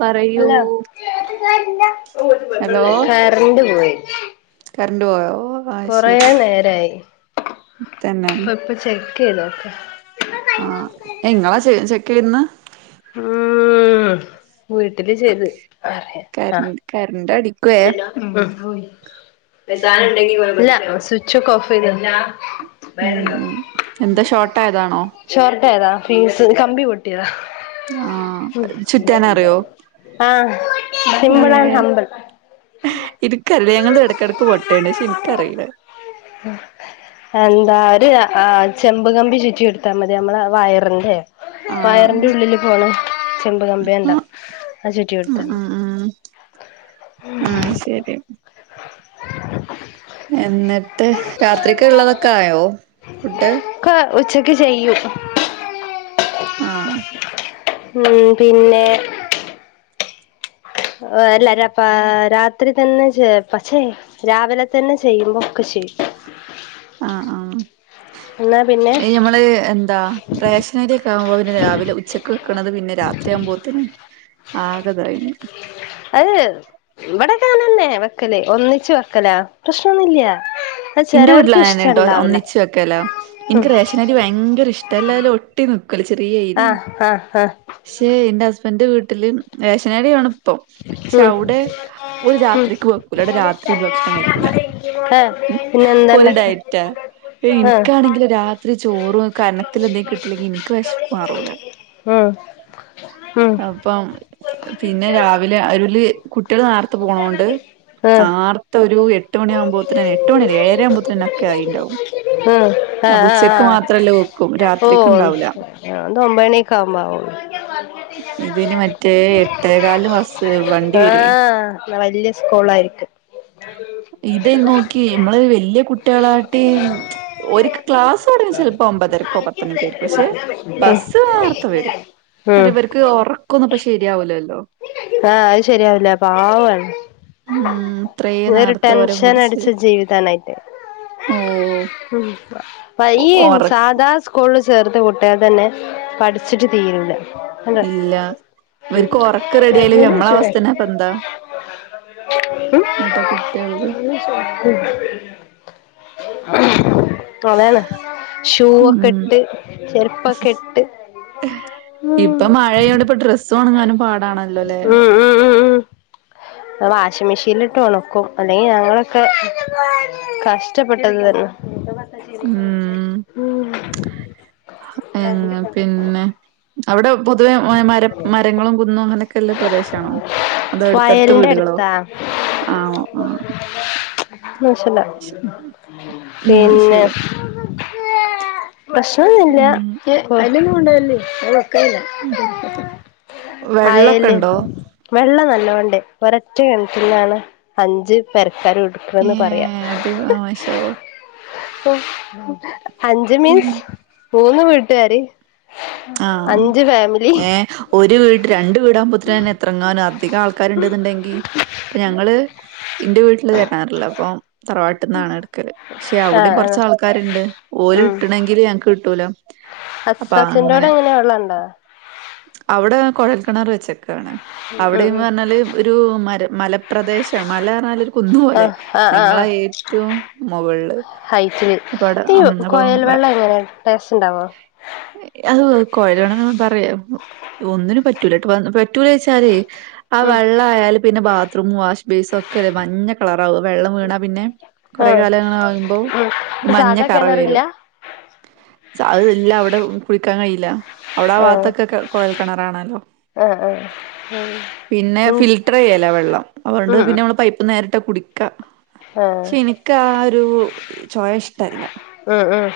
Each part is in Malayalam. പറയൂ ഹലോ ഹലോ കറണ്ട് പോയി കറണ്ട് പോയോ ആഹ് കൊറെ ശരി നേരായി തന്നെ അപ്പൊ ഇപ്പൊ ചെക്ക് ചെയ്തോ ആഹ് എങ്ങളാ ചെ ചെക്കെന്ന് ഉം വീട്ടില് ചെയ്ത് അറിയ കർ ആഹ് കറണ്ട് അടിക്കുവേ ഇല്ല സ്വിച്ച് ഒക്കെ ഓഫ് ചെയ്ത് ഉം എന്താ ഷോർട്ടായതാണോ ഷോട്ടേജാ ഫീസ് കമ്പി പൊട്ടിയതാ ആഹ് ചുറ്റാനറിയോ ആഹ് സിമ്പിൾ ആൻഡ് ഏഹ് ഹമ്പിൾ ഇത്ക്കല്ല ഞങ്ങൾത് ഇടക്കിടയ്ക്ക് പൊട്ടണ്ട് പക്ഷെ എനിക്കറിയില്ല ആഹ് എന്താ ഒരു ആഹ് ചെമ്പുകമ്പി ചുറ്റി എടുത്താൽ മതി നമ്മള വയറിന്റെ ആഹ് വയറി ഉള്ളില് പോണ് ചെമ്പ് കമ്പിയേ ഉണ്ടാ ആഹ് അത് ചുറ്റി ഉം കൊടുത്താ മതി ഉം ഉം ശരിയാ എന്നിട്ട് രാത്രിക്ക് ഉള്ളതൊക്കെ ആയോ ഫുഡ് ക്ക ഉച്ചക്ക് ചെയ്യും ആഹ് ഉം പിന്നെ എല്ലാരപ്പ രാത്രി തന്നെ ചെ പക്ഷെ രാവിലെ തന്നെ ചെയ്യുമ്പോ ഒക്കെ ശെ ആഹ് ആഹ് എന്നാ പിന്നെ ഈ ഞമ്മള് എന്താ റേഷനരിയൊക്കെ ആവുമ്പോൾ പിന്ന രാവിലെ ഉച്ചയ്ക്ക് വെക്കണത് പിന്നെ രാത്രിയാവുമ്പോത്തിന് ആകെ ഇതായിന് അത് ഇവിടകെ അങ്ങനന്നെ വെക്കലാ ഒന്നിച്ചു വെക്കലാ പ്രശ്നൊന്നുല്ല അത് ഇന്റെ ചെലവർക്ക് ഇഷ്ടം വീട്ടിലാനെട്ടോ ഇണ്ടാവില്ല ഒന്നിച്ചു വെക്കല്ലോ ഉം എനിക്ക് റേഷനരി ഭയങ്കര ഇഷ്ടല്ലാലും ഒട്ടി നിക്കല്ല ചെറിയ അരി ആഹ് ആഹ് ആഹ് ക്ഷെ എന്റെ ഹസ്ബന്റെ വീട്ടില് റേഷനരി വേണം പ്പൊ പക്ഷെ ഉം അവിടെ ഒരു ഉം രാത്രിക്ക് വെക്കൂല അവിടെ രാത്രി ഒരു ഭക്ഷണം കഴിക്കൂല ഏഹ് പിന്നെ എന്തൊണ്ട് ഈ എനിക്കാണെങ്കില് രാത്രി ചോറും കനത്തി എന്തെങ്കിലും കിട്ടില്ലെങ്കി എനിക്ക് വിശപ്പ് മാറൂല ഉം ഉം ഇപ്പം പിന്നെ രാവിലെ അരുല് കുട്ടികള് നേർത്തെ പോണ കൊണ്ട് ആഹ് ആർ ത്ത് ഒരു എട്ട് മണി ഉം ആകുമ്പോത്തേന് എട്ട് മണി അല്ല ഏഴര ആകുമ്പോത്തേന് ഒക്കെ ആയിണ്ടാവും അപ്പം ആഹ് ആഹ് ഉച്ചക്ക് ആഹ് മാത്രല്ല വെക്കും ഓ രാത്രിക്ക് ഇണ്ടാവൂല അത് ഒമ്പണിയൊക്കെ ആവുമ്പോ ആവുള്ളൂ ഇതിന് മറ്റേ എട്ടേകാല് ബസ്സ് വണ്ടി വരുവേ ആഹ് വല്യ സ്കൂള് ആയിട്ട് ഇത് നോക്കി നമ്മള് വല്യ കുട്ടികളാ ചെലപ്പോ ഒമ്പതരക്കോ പത്തണിക്കായിരിക്കും പക്ഷെ [inaudible] [inaudible] ഉം ഇക്ക് ഒറക്കൊന്നും ഇപ്പം ശരിയാവുല്ലല്ലോ ആഹ് അത് ശരിയാവില്ല പാവാന്ന് ഉം ഇത്രേ ഇങ്ങനെ ഒരു നേരത്തെ ഓരെ ടെൻഷൻ പിടിച്ച് അടിച്ച ജീവിതാനായിട്ട് ഓ വയ്യേ ഒറ സാദാ സ് സ്കൂളില് ചേർത്ത് കുട്ടികൾ തന്നെ പഠിച്ചിട്ട് തീരുല്ല ഇല്ല ഇവർക്ക് ഒറ ക്ക് റെഡി ആയില്ലെങ്കിൽ ഗവൺമെന്റ് നമ്മളെ പഠിച്ചൂടെ അവസ്ഥ തന്നെ ഇപ്പം എത്നാ ഉം എനിട്ടാ കുട്ടികളത് [inaudible] അതാണ് ഷൂ ഒക്കെ ഉം ഇട്ട് ചെരുപ്പൊക്കെ ഇട്ട് ഉം ഇപ്പം മഴയായോണ്ട് ഇപ്പം ഡ്രസ്സ് ഒണങ്ങാനും പാടാണല്ലോല്ലേ ഉം ഉം ഉം [inaudible] വാഷിംഗ് മെഷീനിലിട്ട് ഒണക്കും അല്ലെങ്കിൽ ഞങ്ങളൊക്കെ കഷ്ടപ്പെട്ടത് തന്നെ ഉം ഉം പിന്നെ അവിടെ പൊതുവെ മര മരങ്ങളും കുന്നും അങ്ങനെ ഒക്കെയില്ലേ പ്രദേശാണോ അതോ അടുത്തടുത്ത് വയലിന്റെ വീടുകളോ ആഹ് ആഹ് മനസില ഉം പിന്നെ ശരി പ്രശ്നൊന്നും ഇല്ല ഉം [unintelligible] വെള്ളൊക്കെ ആയല് ഉണ്ടോ വെള്ളം നല്ലോണ്ട് ഒരൊറ്റ കിണറ്റിന്നാണ് അഞ്ച് പെരക്കാരും ഇ ട് ഏ ക്ക്ണേന്ന് പറയാ അടി മാഷാ അള്ളാ ഉം അഞ്ച് മീൻസ് ഉം മൂന്ന് വീട്ടുകാര് ആ അഞ്ച് ഫാമിലി ഏ ഒരു വീട്ട് രണ്ട് വീട് ആവുമ്പത്തിന് തന്നെ എത്ര അധികം ആൾ ആൾക്കാര് ഉണ്ട്ന്നുണ്ടെങ്കി ഇപ്പൊ ഞങ്ങള് ഇന്റെ വീട്ടില് കെണറില്ല അപ്പൊ തറവാട്ടിൽ ന്നാണ് എടുക്കല് പക്ഷെ അവിടെയും ആഹ് കൊറച്ച് ആഹ് ആൾക്കാരുണ്ട് ഓല് ഇട്ട്ണെങ്കില് ഞങ്ങക്ക് കിട്ടൂല അപ്പൊ അസസിന്റോടെ അങ്ങനെ എങ്ങനെയാ വെള്ളണ്ടോ അവിടെ കൊഴൽക്കിണറ് വെച്ചേക്കാണ് ഉം അവിടെന്ന് ഉം പറഞ്ഞാല് ഒരു മര മലപ്രദേശം മല പറഞ്ഞാല് ഒരു കുന്ന് പോലെ ആഹ് ആഹ് ആഹ് ഞങ്ങള് ആഹ് ഏ റ്റവും മൊകളില് ഹൈറ്റില് ഈ കൊഴൽ വെള്ളം എങ്ങനെയാ ടേസ്റ്റ് ഇണ്ടാവോ അത് കൊഴൽ കെണർ എന്ന് പറയാം ഒന്നിനും പറ്റൂലട്ടാ പറ്റൂല വെച്ചാലേയ് ആ ഉം വെള്ളം ആയാല് പിന്നെ ബാത്റൂം വാഷ് ബേസും ഒക്കെ അല്ലെ മഞ്ഞ കളറാവും വെള്ളം വീണാ പിന്നെ കൊറെ ആഹ് കാലങ്ങള് ആകുമ്പോൾ ഉം ഒരു മഞ്ഞ സാധാ കറ കിണറില്ല വരും അത് ഇല്ല അവിടെ കുഴിക്കാൻ കഴിയില്ല അവിടെ ആ ആഹ് ഭാഗത്തൊക്കെ കുഴൽ കിണറാണല്ലോ ആഹ് ആഹ് ഉം പിന്നെ ഫിൽറ്ററ് ചെയ്യലാ വെള്ളം അതുകൊണ്ട് ഉം പിന്നെ നമ്മള് പൈപ്പ് നേരിട്ട് കുടി ക്ക ആഹ് പക്ഷേ എനിക്ക് ആ ഒരു ചൊയ ഇഷ്ടല്ല ഉം ഉം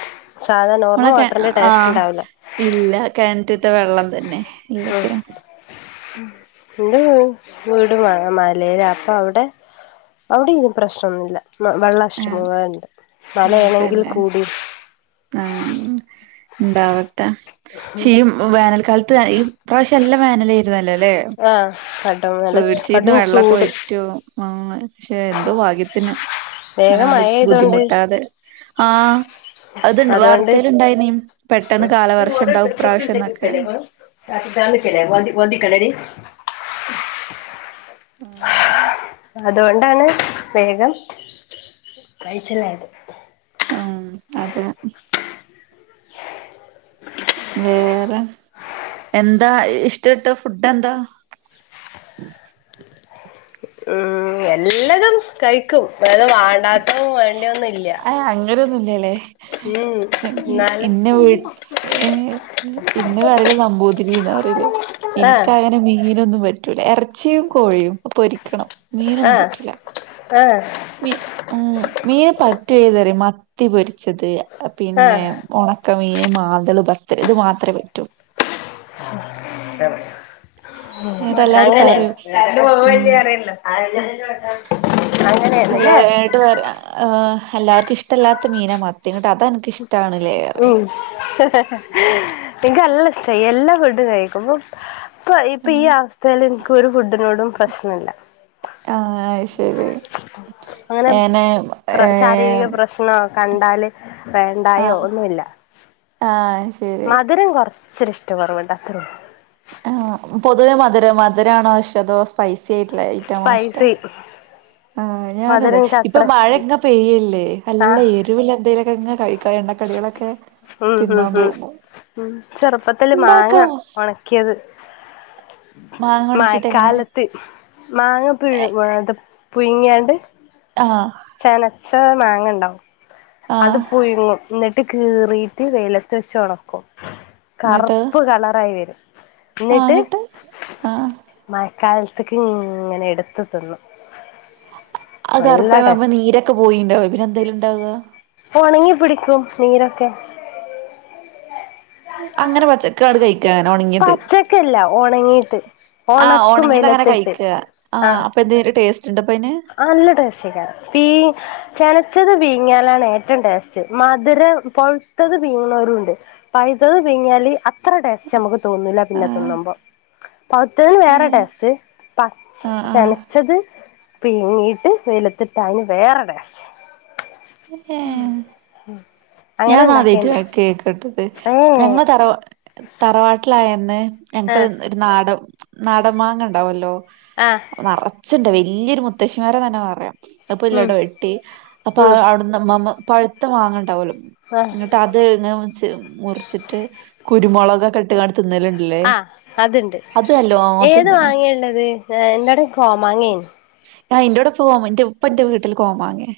സാധാ നോർമൽ നമ്മളെ കെ വാട്ടറിന്റെ ആഹ് ടേസ്റ്റ്ണ്ടാവൂല ഇല്ല, കെൺറ്റ്ത്തെ വെള്ളം തന്നെ ഉം എല്ലാത്തിനും ഇന്റെ വീ വീട് മ മലേലാ അപ്പൊവടെ ഔടിം ഈ പ്രശ്നൊന്നുല്ല മ വെള്ളം ആഹ് ഇഷ്ടംപോലെണ്ട്. മലേണെങ്കിൽ കൂടി ഉം ഇണ്ടാവട്ടെ പക്ഷേ ഈ വേനൽക്കാലത്ത് ഈ പ്രാവശ്യം നല്ല വേനലേരുന്നല്ലൊ ല്ലേ ആഹ് കടം നല്ല ചു കടും ചൂട് വറ്റോ ആഹ് പക്ഷെ എന്തോ ഭാഗ്യത്തിന് വേഗം ഇങ്ങനാണ്ട് മഴ പെയ്തോണ്ട് ബുദ്ധിമുട്ടാതെ ആഹ് അത് അതുകൊണ്ട് വാർത്തേല്ണ്ടായിനിം. പെട്ടന്ന് കാലവർഷണ്ടാവും ഇപ്രാവശ്യന്നൊക്കെ തർക്കിക്കാൻ നിക്കല്ലേ [unintelligible] കളരി ഉം അതോണ്ടാണ് വേഗം കയ്ച്ചിലായത് ഉം അതെ വേറെ എന്താ ഇഷ്ടട്ട ഫുഡ്ഡെന്താ ഉം എല്ലതും കഴിക്കും, ഏതാ വാണ്ടാത്തതും വേണ്ടിയൊന്നുല്ല്യ ആഹ് അങ്ങനൊന്നുല്ലല്ലേ ഇന്നെ വീ ഏഹ് ഇന്നെ പറ്യല് നമ്പൂതിരീന്നാ പറ്യല് ആഹ് ഇനിക്കങ്ങനെ മീനൊന്നും പറ്റൂല. എറച്ചിം കോഴിയും പൊരിക്കണം മീനൊന്നും പറ്റൂല ഏഹ് മീ ഉം മീന് പറ്റു ഏതാറ്യോ മത്തി പൊരിച്ചത് പിന്നെ ആഹ് ഒണ ക്ക മീന് മാന്തള് ബത്തല് ഇത് മാത്രേ പറ്റൊള്ളു എന്നിട്ട് [unintelligible] എല്ലാരും അങ്ങനേ പറയും കറന്റ് പോകുവോ ഉം ഇല്ലയോ അറിയല്ലോ [inaudible] എല്ലാ ഏട്ട് പറി ആഹ്‌ എല്ലാർക്കും ഇഷ്ടല്ലാത്ത മീനാ മത്തി, ങ്ങട്ടതാ അൻ ഉം ഇൻക്കല്ല ഇഷ്ടായി എല്ലാ ഫുഡ്ഡും കഴിക്കുമ്പം ഇപ്പൊ ഇപ്പഈ അവസ്ഥേല് ഇൻക്കൊരു ഫുഡ്ഡിനോടും പ്രശ്നല്ല ആഹ്‌ അഹ് ശരി ഞാന് ഏയാം ങ്ങാ കണ്ടാല് വേണ്ടായോ ആഹ് ഒന്നുല്ല ആഹ് ശരി മധുരം കൊറ ച്ചൊര് ഇഷ്ട്ടക്കൊറവ്ണ്ട് അത്രൊള്ളു ആഹ് പൊതുവേ മധുരം മധുരാണോഷ് അതോ സ് പൈസ്യായിട്ട്ള്ള ഐറ്റാണോ ഇഷ്ടം സ്പൈസി ആഹ് ഞാനു മധുരം അതെ എനിക്ക് ഇപ്പൊ അത്ര ഇഷ്ടല്ല മഴങ്ങ പെയ്യല്ലേ, ആഹ് നല്ല എരിവ്ള്ള എന്തേലൊക്കെങ്ങ കഴിക്കാ എണ്ണക്കടികളൊ ക്കെ ഉം ഹും ഹും ചെറ്പ്പത്തില് മാങ്ങ ഇണ്ടാക്കാം ഒണ ക്ക്യത് മാങ്ങ ഒണക്കിട്ട് എങ്ങനെ മയക്കാലത്ത് മാങ്ങ പിഴ് ഏത്ത പുയ്ങ്യാണ്ട് ആഹ് ചെനച്ച മാങ്ങണ്ടാവും അത് ആഹ് പുയ്ങ്ങും, ന്നട്ട് കീറീട്ട് വെയ്ലത്ത് വെച്ചൊണക്കും ഇങ്ങട്ട് കറ്പ്പ് കളറായി വരും ആഹ് ഇന്നിട്ട് ഇങ്ങട്ട് ആഹ് മയക്കാൽത്ത്ക്ക്ങ്ങനെ എട്ത്ത് തിന്നും അത് നല്ല കർപ്പാവുമ്പോ ടേസ്റ്റ് നീരൊക്കെ പോയിണ്ടാവും പിന്നെന്താ അയ്ല്ണ്ടാവാ ഒണങ്ങിപ്പിടിക്കും നീരൊക്കെ അങ്ങനെ പച്ചക്കാട് കഴിക്കാ ഒണങ്ങിയത് പച്ചക്കല്ല ഒണങ്ങിട്ട് ആഹ് ഒണക്കും ഒണങ്ങിയത് അങ്ങനെ വെയിലത്തിട്ട് കഴിക്കാ ആഹ് അപ്പൊ എന്തേലും ടേസ്റ്റ്ണ്ടപ്പൊ അയിന് നല്ല ടേസ്റ്റെക്കാരം പീ ച്ചെനച്ചത് പീങ്ങിയാലാണ് ഏറ്റവും ടേസ്റ്റ് മധുരം പൊഴുത്തത് പീങ്ങണോരുണ്ട് പഴ്ത്തത് പീങ്യാല് അത്രടെസ്റ്റ്‌നമ്മക്ക് തോന്നൂല പിന്നെ ആഹ് തിന്നുമ്പോ പൗത്തന് വേറെ ഏഹ് ടേസ്റ്റ് പ ആഹ് ആഹ് ചച്ചെനച്ചത് പീങ്ങീട്ട് വൈലത്തിട്ട അയ്ന് വേറെ ടേസ്റ്റ് ഉം ഏഹ് ഉം ഞാൻ ന്നാ ആദ്യയിട്ട് കേക്കട്ടത് ഏ ഞങ്ങൾ തറവ തറവാട്ടിലായന്ന് ഞങ്ങക്ക് ആഹ് ഒര് നാടം നാടൻ മാങ്ങണ്ടാവല്ലോ ആഹ് നറച്ചിണ്ട് വെല്ല്യൊര് മുത്തശ്ശിമാരെന്നെ പറയാം അത്പ്പൊ ഉം ഇല്ലട്ടൊവെട്ടി ഉം അപ്പൊഅവടെ അന്ന്മ്മമ്മ പഴുത്ത മാങ്ങണ്ടാവല്ലൊ ആഹ് ഇങ്ങിട്ട് അത് ങ്ങ മുറിച്ച് മുറിച്ചിട്ട് കുരുമൊളകക്കെ ഇട്ട്ങ്ങാണ്ട് തിന്നല്ണ്ട്ല്ലേ അ അത്ണ്ട് ഏത് തിന്ന്ണ് മാങ്ങേള്ളത് എന്റൊടെ കോമാങ്ങേണ് ആഹ് എന്റൊടെ പോവുമ്പൊ എന്റെ ഉപ്പന്റെ വീട്ടില് കോമാങ്ങെ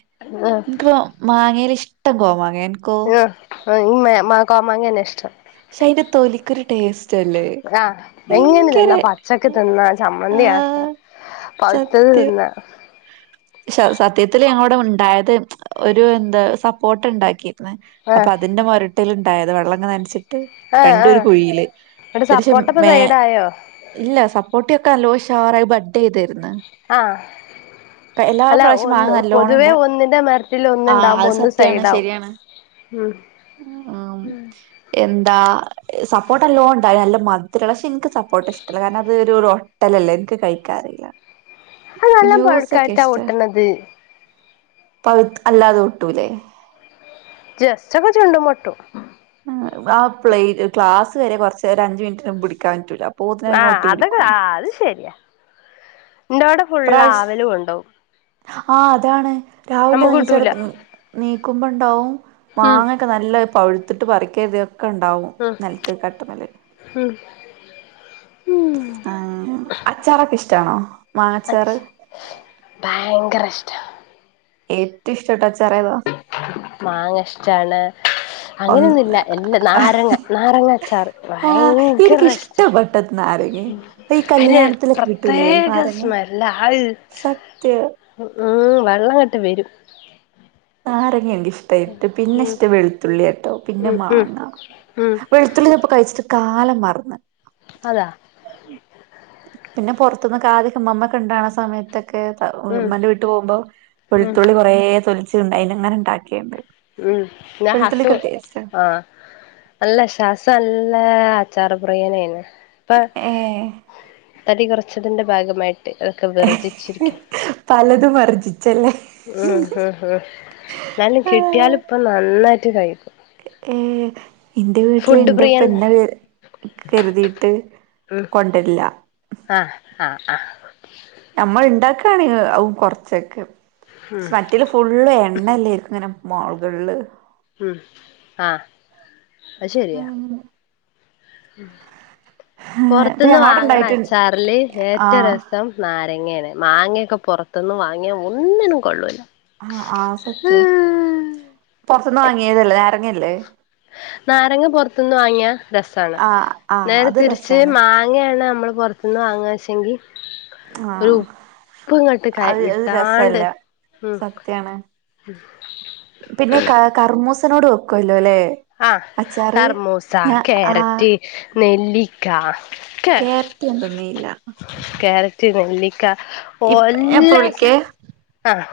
ആഹ് ഇൻക്ക് മാങ്ങേല് ഇഷ്ട്ടം കോമാങ്ങേണ് ആഹ് ആ മ മേ കോമാങ്ങന്നെ ഇഷ്ട്ടം പക്ഷെ അയിന്റെ തൊലിക്കൊരു ടേസ്റ്റല്ലേ ആഹ് എങ്ങനെ ഭയങ്കര തിന്നാ പച്ചക്ക്‌തിന്നാ ആ ച്ചമ്മന്തി ആക്ക പൗത്തത് സത്യം തിന്നാ ശ സത്യത്തില് ഞങ്ങളോടെ ഉണ്ടായത് ഒരു എന്താ സപ്പോട്ടണ്ടാക്കി ആ അപ്പൊ അതിന്റെ മൊരട്ടില്ണ്ടായത് വെള്ളങ്ങനൻച്ചിട്ട് ആ ആ രണ്ടുംഒരു കുഴിയില് ഇവിടെ ഒരിഷം സപ്പോട്ടപ്പ മേ സൈഡായോ ഇല്ല സപ്പോർട്ടി ഒക്കെ നല്ലൊഷാറായി ബഡ്ഡ്യ്തിര്ന്ന് ആഹ് അല്ല പ്രാവശ്യം മാങ്ങ ഒന്ന് നല്ലോണം ഇണ്ട പൊതുവേ ഒന്നിന്റെ മൊര്ത്തിൽ ആഹ് ഒന്ന്ണ്ടാവുമ്പോ അത് ഒന്ന് സത്യാണ് സൈടാവും ശരിയാണ് ഉം ഉം എന്താ സപ്പോട്ട നല്ലോംണ്ടായി നല്ല മദ്രള്ള പക്ഷെ ഇൻക്ക് സപ്പോട്ട ഇഷ്ടല്ല കാരണം അതൊരു ഒ- ട്ടലല്ലെ ഇൻക്ക് കഴിക്കാറില്ല അത് നല്ലം പഴുക്കായ്ട്ടാ ഒട്ടണത് പഴ്ത്ത് അല്ലാതെ ഒട്ടൂല്ലേ ജസ്റ്റോക്കെ ചുണ്ടുമൊട്ടും ആ പ്ലേക്ലാസ്സ് വെരെ കൊർച്ചേരം ഒരഅഞ്ച് മിനിറ്റിന് പുടിക്കൻ പറ്റൂല്ല ആഹ് അതൊക്കെ ആഹ് അത് ശെര്യാ ഇന്റെോടെ ഫുള്ള് ആവല് കൊണ്ടോകും ആഹ് അതാണ് രാവിലെ നമുക്ക് കിട്ടൂല നീച്ചടുക്കും നീക്കുമ്പണ്ടാവും ഉം മാങ്ങ ഒക്കെ നല്ല പഴുത്തിട്ട് പറിക്കതൊക്കെ ണ്ടാവും ഉം നെൽത്ത് കട്ട്മ്മല് ഉം ഉം ആഹ് അച്ചാറൊക്കെ ഇഷ്ട്ടാണോ അച്ച് ഭയങ്കര ഇഷ്ട്ടാ ഏറ്റവും ഇഷ്ട്ടപെട്ട അച്ചാറേതാ മാങ്ങഷ്ടാണ് ഒന്ന് അങ്ങനെനുല്ല എല്ലാ നാരങ്ങ നാരങ്ങ അച്ചാറ് ആ ഭയങ്കര എനിക്ക് ഇഷ് ഇഷ്ടപ്പെട്ടത് നാരങ്ങ ഈ അയ്നൊര് കല്യാണത്തിലൊക്കെ കിട്ടൂലേ പ്രത്യേക നാരങ്ങ സ്മെല്ല ആഹ് സത്യം ഉം ഉം വള്ളങ്ങട്ട് വെരും നാരങ്ങ എനിക്കിഷ് ഇട്ട് പിന്നെ ഉം ഇഷ്ടം വെളുത്തുള്ള്യാട്ടൊ പിന്നെ ഉം ഉം മാങ്ങ ഉം വെളുത്തുള്ളി ഇപ്പൊ കഴിച്ചിട്ട് കാലം മറന്ന് അതാ പിന്നെ പൊറത്തൂന്ന് കാത്യോക്കെ മമ്മക്കെണ്ടാണ സമയത്ത് ക്ക്‌ ത ഉം ഉമ്മാന്റെ വീട്ട് പോവുമ്പം ഉം വെളുത്തുള്ളി കൊറേ തൊലിച്ചുണ്ട് അയിന്ങ്ങനെ ഉണ്ടാക്കിയുണ്ട് ഉം പിന്നെ ഹസു വെളുത്തുള്ളിക്ക് ഒരു ടേസ്റ്റാ ആഹ് അല്ല ശാസ നല്ല അച്ചാറ് പ്രിയനാണ് ഇപ്പൊ ഏ തടി കൊറച്ചതിന്റെ ഭാഗമായിട്ട് അതൊക്കെ വെർജിച്ചിരിക്കും പലതും വർജി ഉം ഉം ഉം എന്നാലും കിട്ടിയാലിപ്പൊ നന്നായിട്ട് കഴിക്കും ഏഹ് എന്റെ വീട്ടില് ഫുഡ് എന്റെ ഉപ്പ പ്രിയൻ എന്റെ കരുതീയിട്ട് ഉം കൊണ്ടില്ല ആഹ് ആഹ് ആഹ് നമ്മൾ ഉണ്ടാക്കാണ് കൊറച്ചൊക്കെ ഉം പക്ഷെ മറ്റേത് ഫുള്ള് എണ്ണല്ലോയിരിക്കും ഇങ്ങനെ മൊകളില് ഉം ആഹ് അത് ശെരിയാ ഇപ്പൊ പൊറത്തന്ന് ഞങ്ങളോടെ വാങ്ങണ ഇണ്ടായിട്ട് അച്ചാറില് ഏറ്റവും ര ആഹ് സം നാരങ്ങേണ് മാങ്ങയൊക്കെ പൊറത്തൊന്നു വാങ്ങിയ ഒന്നിനും കൊള്ളൂല്ല ആഹ് ആഹ് സത്യം പൊറത്തൊന്ന് വാങ്ങിയതല്ലേ നാരങ്ങയല്ലേ നാരങ്ങ പൊറത്തുന്ന് വാങ്ങിയ രസാണ് ആഹ് ആഹ് നേരെ അത് തിരിച്ച് രസാണ് മാ ങ്ങയാണ് നമ്മള് പൊറത്തുനിന്ന് വാങ്ങുവ വെച്ചെങ്കി ആഹ് ഉപ്പ്‌ ഇങ്ങട്ട് അത് അത് ഇട്ടാണ്ട് രസല്ല ഉം സത്യാണ് പിന്നെ ക കർമൂസനോട് വെക്കുവല്ലോ അല്ലേ ആഹ് കർമൂസ ആഹ് ക്യാരറ്റ് നെല്ലി ക്കാ ക്കെ കേരറ്റ് ഞാൻ തിന്നേയില്ല കാരറ്റ് നെല്ലിക്ക ഇപ്പ ഞാൻ ഇപ്പ ഒല്ലാ സാ വിളിക്കേ ആഹ്